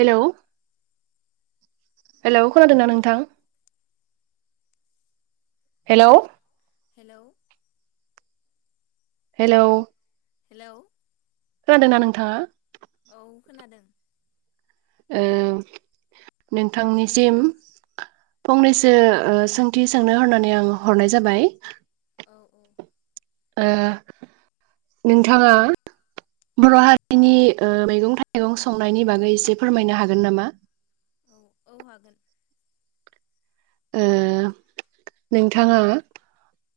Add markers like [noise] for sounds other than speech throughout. Hello hello खोनादोंना नोंथां hello hello hello hello खोनादों ना नोंथाङा औ खोनादों ओ नोंथांनिसिम फंनैसो ओ सोंथि सोंनो हननानै आं हरनाय जाबाय। औ औ ओ नोंथांङा बर' हारिनि ओ मैगं-थाइगं संनायनि बागै एसे फोरमायनो हागोन नामा? औ औ हागोन। ओ नोंथाङा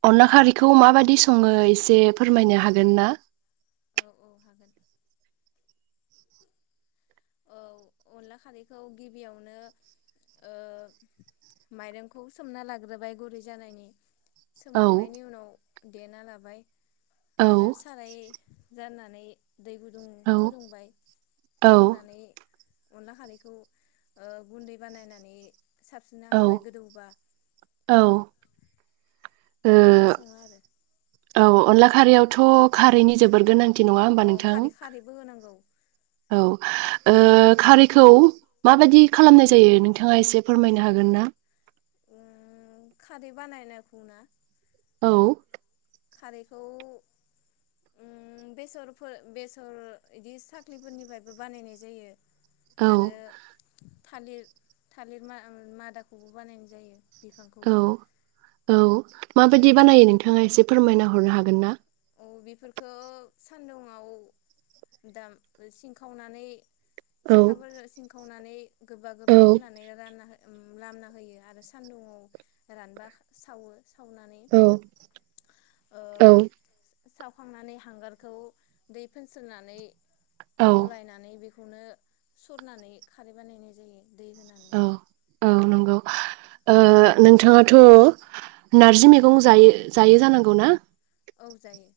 अनला खारैखौ माबायदि सङो एसे फोरमायनो हागोन ना? औ औ हागोन औ अनला खारैखौ गिबियावनो ओ माइरंखौ सोमना लाग्रोबाय गुरै जानायनि। औ सोमखांनायनि उनाव देना लाबाय। औ आरो साराय जान्नानै दै गुदुं औ फुदुंबाय औ फुदुंनानै अनला खारैखौ ओ गुन्दै बानायनानै साबसिनना औ होबाय गोदौबा। औ ओ बिदिनो सङो आरो औ अनला खारैयावथ' खारैनि जोबोर गोनां थि नङा होमबा औ नोंथां। खारै खारैबो होनांगौ औ ओ खारैखौ माबायदि खालामनाय जायो नोंथाङा एसे फोरमायनो हागोन ना? ओ खारै बानायनायखौ ना? औ। खारैखौ उम बेसरफोर बेसर इदि साख्लिफोरनिफ्रायबो बानायनाय जायो। औ आरो थालिर थालिर माद-मादाखौबो बानायनाय जायो। औ बिफांखौबो औ। माबायदि बानायो नोंथाङा एसे फोरमायना हरनो हागोन ना? बेफोरफोरखौ सानदुुंङाव दाम सिनखावनानै औ सेखाफोर सिं खावनानै गोबा औ गोबा खामनानै रानना हो लामना होयो आरो सान्दुङाव रानबा सावो। सावनानै औ ओ औ सावखांनानै हांगारखौ दै फोनस्रोनानै औ गलायनानै बेख खौनो सरनानै खारै बानायनाय जायो दै होनानै औ औ नंगौ ओ नोंथाङाथ' नारजि मेगं जायो जायो जानांगौ ना? औ जायो।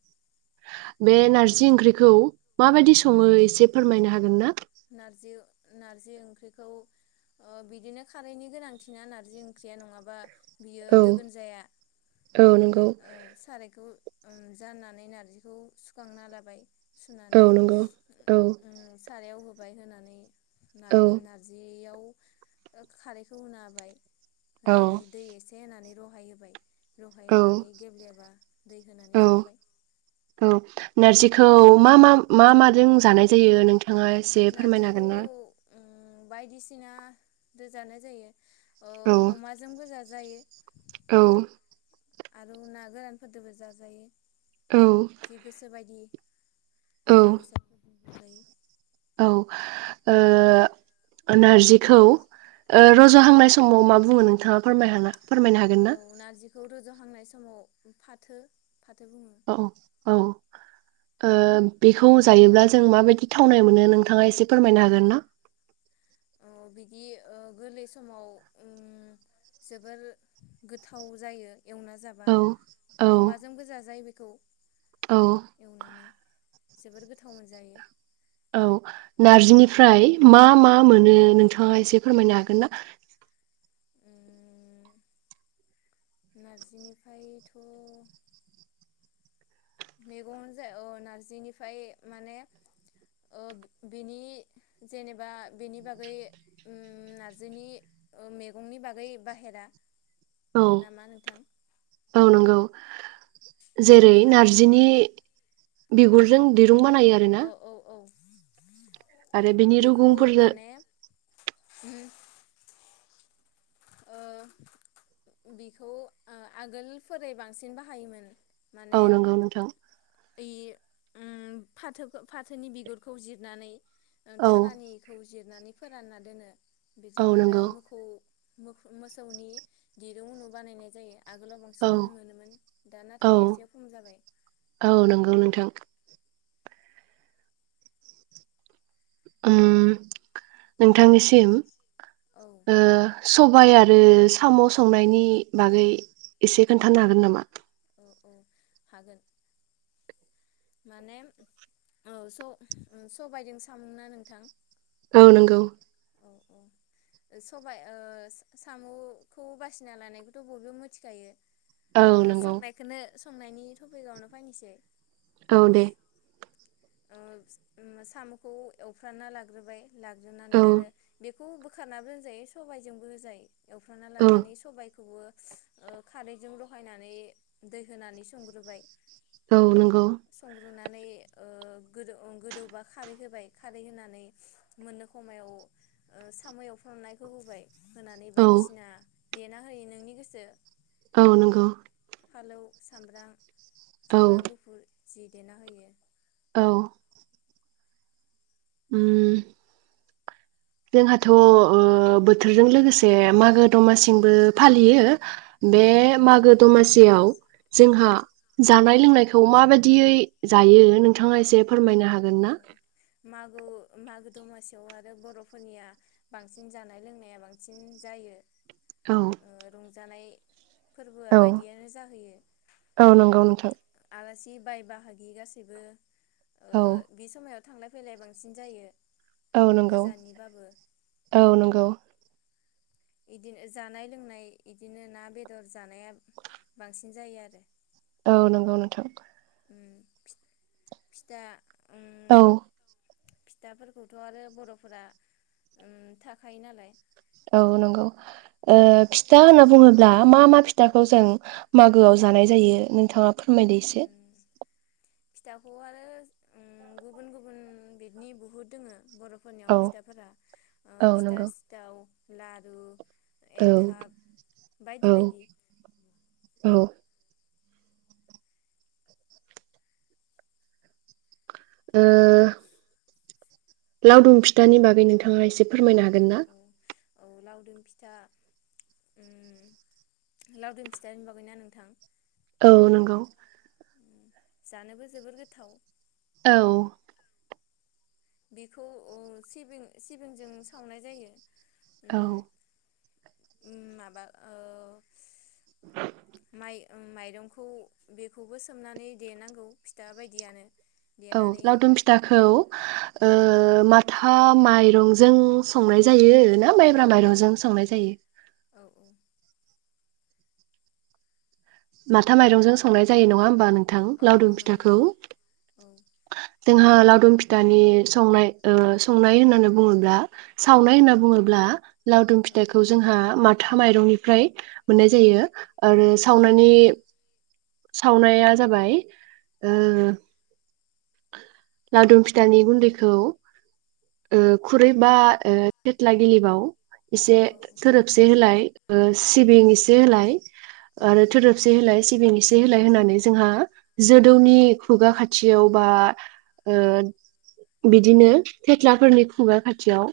बे नारजि ओंख्रिखौ माबायदि औ सङो एसे फोरमायनो हागोन ना? नारजि नारजि ओंख्रिखौ ओ बिदिनो खारैनि गोनांथिना नारजि ओंख्रिया नङाबा बियो औ दोगोन जाया औ नंगौ औ सारायखौ उम जाननानै नारजिखौ सुखांना लाबाय। सुनानै गौ औ। उम [unintelligible] होनानै औ नार-नारजियाव। खारैखौ होनो होबाय। औ होनानै दै एसे। एसे होनानै रहाय होबाय। रहाय होनानै औ गेब्लेबा दै होनानै औ संबाय। औ नारजिखौ मा मा मा माजों जानाय जायो नोंथ नारजिखौ ओम बायदिसि सिना दो जानाय जायो। औ अमाजोंबो जाजा जायो। औ। आरो ना गोरानफोरजोंबो जाजायो। औ जि गोसो बायदि औ मुवा बेसादफोर जायो। औ ओ नारजिखौ ओ- रज'हांनाय समाव मा बुङो नोंथाङा फोरमायहा फोरमायनो हागोन ना? जहांनाय समाव फाथो। फाथो बुङो औ औ। ओ- बेखौ जायोब्ला जों माबायदि थावनाय मोनो नोंथाङा एसे फोरमायनो हागोन ना?। बिदि ओ- गोरलै समाव ओम जोबोर गोथाव जायो। एवना जाबा औ औ अमाजोंबो जाजायो बे खौ। औ। जोबोर गोथाव मोनजायो। औ नारजिनिफ्राय मा मा मोनो नोंथाङा एसे फोरमायनो हागोन ना? ओम नारजिनिफ्रायथ' मैगं जाय अ-नार्जिनिफ्राय माने ओ-बेनि जेनेबा बेनि बागै ओम नारजिनि ओ- मैगंनि बागै बाहेरा। औ नामा नोंथां? औ नंगौ औ जेरै नारजि नारजिनि। बिगुरजों दिरुं बानायो आरो ना। [inaudible] बेखौ रुगुंफोरजों माने ओम ओ- बिखौ ओ-आगोलनिफोरै बांसिन बाहायोमोन। औ माने नंगौ नोंथां ओइ। ओम फाथोखो- फाथोनि बिगुरखौ जिरनानै ओं औ थारानिखौ जिरनानै फोरानना दोनो। औ बेजों आरो नंगौ मोखौ मोखौ मोसौनि दिरुं उनु बानायनाय जायो। आगोलाव औ बांसिन मोनोमोन दा औ नाथाय एसे खम जाबाय। औ नंगौ नोंथां ओम नोंथांनिसिम औ ओ सबाय आरो साम' संनायनि बागै एसे खोन्थानो हागोन नामा? औ-औ हागोन। माने औ स ओं सबायजों सामुना नोंथां? औ नंगौ। औ-औ ओ सबाइ ओ सा साम'खौ बासिना लानायखौथ' बयबो मोथिखायो। औ ओ नंगौ संनायखोनो संनायनि थपिकावनो फायनोसै औ दे, ओ ओम साम'खौ एवफ्राना लाग्रोबाय औ लाग्रोनानै आरो बेख खौ बोखारनाबो होनजायो सबायजोंबो होजायो। एवफ्राना औ लानानै सबायखौबो ओ खारैजों रहायनानै दै होनानै संग्रोबाय। औ नंगौ, नै ओ गोदौ ओं गोदौबा खारै होबाय खारै होनानै मोननो खमायाव ओ साम'एवफ्रामनायखौ होबाय। होनानै औ बायदिसिना देना होयो नोंनि गोसो औ नंगौ, फालौ सामब्राम औ सामब्राम गुफुर जि देना होयो। औ ओम जोंहाथ' ओ बोथोरजों लोगोसे मागो- दमासिमबो फालियो। बे औ मागो-दमासि, सियाव औ जोंहा जानाय लोंनायखौ माबायदियै जायो नोंथाङा एसे फोरमायनो हागोन ना? मागो-मागो दमासियाव आरो बर'फोरनिया बांसिन जानाय लोंनाया बांसिन जायो। औ ओ रंजानाय फोरबोआ औ बायदियानो जाहैयो औ नंगौ नोंथां आरो सि बाय बाहागि गासिबो ओ औ बे समयाव थांलाय फैलाय बांसिन जायो। औ नंगौ गोजाननिबाबो औ नंगौ। इदिनो जानाय लोंनाय इदिनो ना बेदर जानाया बांसिन जायो आरो। औ नंगौ नोंथां। फि फिथा उम औ। फिथाफोरखौथ' आरो बर'फोरा ओम थाखायो नालाय। औ नंगौ ओ फिथा होनना बुङोब्ला मा मा फिथाखौ जों मागोआव जानाय जायो नोंथाङा फोरमायदो इसे। उम फिथाखौ आरो ओम गुबुन गुबुन बिदनि बहुद दोङो। औ बर'फोरनियाव फिथाफोरा ओ औ फिथा नंगौ सिथाव लारु। औ एनथाब बायदि औ बायदि। औ ओ लावदुम फिथानि बागै नोंथाङा एसे फोरमायनो औ हागोन ना? औ औ लावदुम फिथा ओम लावदुम फिथानिबागैना नोंथां? औ नंगौ। जानोबो जोबोर गोथाव। औ। बेखौ ओ सिबिं सिबिंजों सावनाय जायो। औ। उ माबा ओ। माइ। माइरंखौ बेखौबो सोमनानै देनांगौ फिथा बायदियानो। औ देनानै लावदुम फिथाखौ ओ माथा माइरंजों संनाय जायो ना औ माइब्रा औ माइरंजों संनाय जायो? औ माथा माइरंजों संनाय जायो नङा होनबा नों नोंथां औ औ लावदों नंगौ फिथाखौ? नंगौ औ जोंहा लावदुम फिथानि संनाय ओ संनाय होननानै बुङोब्ला सावनाय होनना बुङोब्ला लावदुम औ फिथाइखौ जोंहा माथ था माइरंनिफ्राय मोननाय जायो। आरो औ सावनानै सावनाया जाबाय ओ! लावदुम फिथानि गुन्दैखौ ओ खुरै बा ओ थेथ्ला गिलिबाव एसे सोरोबसे होलाय ओ सिबिं एसे होलाय औ आरो थोदोबसे होलाय सिबिं इस से होलाय होनानै जोंहा जोदौनि खुगा खाथियाव बा ओ बिदिनो थेथ्लाफोरनि खुगा खाथियाव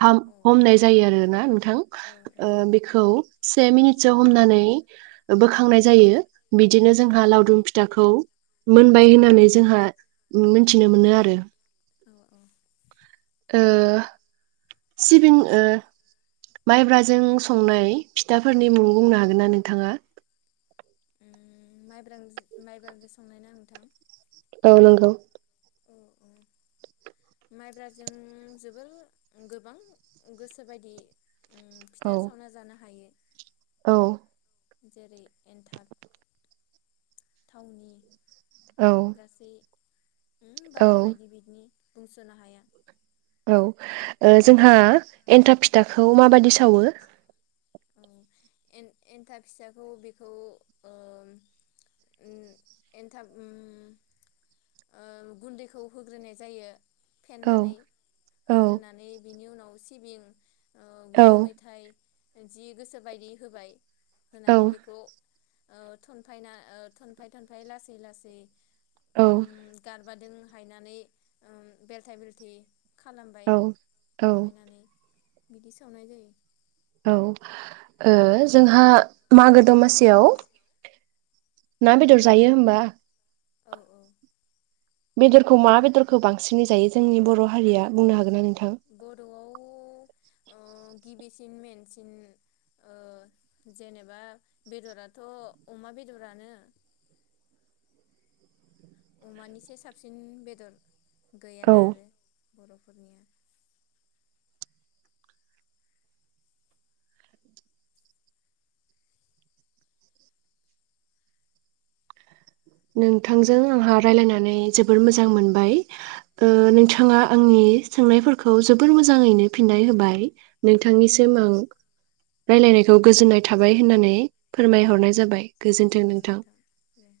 हाम औ औ हमनाय जायो आरोना नों थां ओ बेखौ से मिनिटसो हमनानै बोखांनाय जायो बिदिनो जोंहा लावदुम फिथाखौ मोनबाय होननानै जोंहा उम मोन्थिनो मोनो आरो। औ औ। ओ सिबिं ओ माइब्राजों संनाय फिथाफोरनि मुं बुंनो हागोनना नोंथाङा? उम माइब्रा जोस माइब्राजो संनायना नोंथां? औ नोंगौ। औ औ माइब्राजों जोबोर गोबां गोसो बायदि उम औ फिथा सावना जानो हायो। औ जेरै एन्थाब थावनि औ गासै उम बायदि बायदि औ बिदनि। बुंस'नो हाया। औ ओ जोंहा एन्थाब फिथाखौ माबादि सावो? औ एन-एन्थाब फिसाखौ बेखौ ओम उम एन्थाब उम ओ गुन्दैखौ होग्रोनाय जायो। औ फेन्नानै औ होग्रोनानै बिनि उनाव औ सिबिं ओ औ गुरु मेथाय जि गोसो बायदि होबाय। औ होनानै बेखौ औ थनफायना ओ थनफाय थनफाय लासै लासै औ बादों हायनानै ओम बेल्थाय बेल्थि खालामबाय औ औ थनफायनानै। बिदि सावनाय जायो। औ ओ जोंहा मागो दमासियाव ना बेदर जायो होमबा? औ औ। बेदरखौ मा बेदरखौ बांसिनै जायो जोंनि बर' हारिया बुंनो हागोनना नों बर'आव ओ गिबिसिन मेेनसिन ओ जेनेबा बेदराथ' अमा बेदरानो। अमानिसे साबसिन बेदर औ गैयाना आरो बर'फोरनिया नोंथांजों आंहा रायलायनानै जोबोर मोजां मोनबाय। ओ औ नोंथां नोंथाङा आंनि सोंनायफोरखौ जोबोर मोजाङैनो फिननाय होबाय। औ नोंथांनिसिम आं रायलायनायखौ गोजोननाय थाबाय होननानै फोरमायहरनाय जाबाय। गोजोन्थों औ नोंथां। दे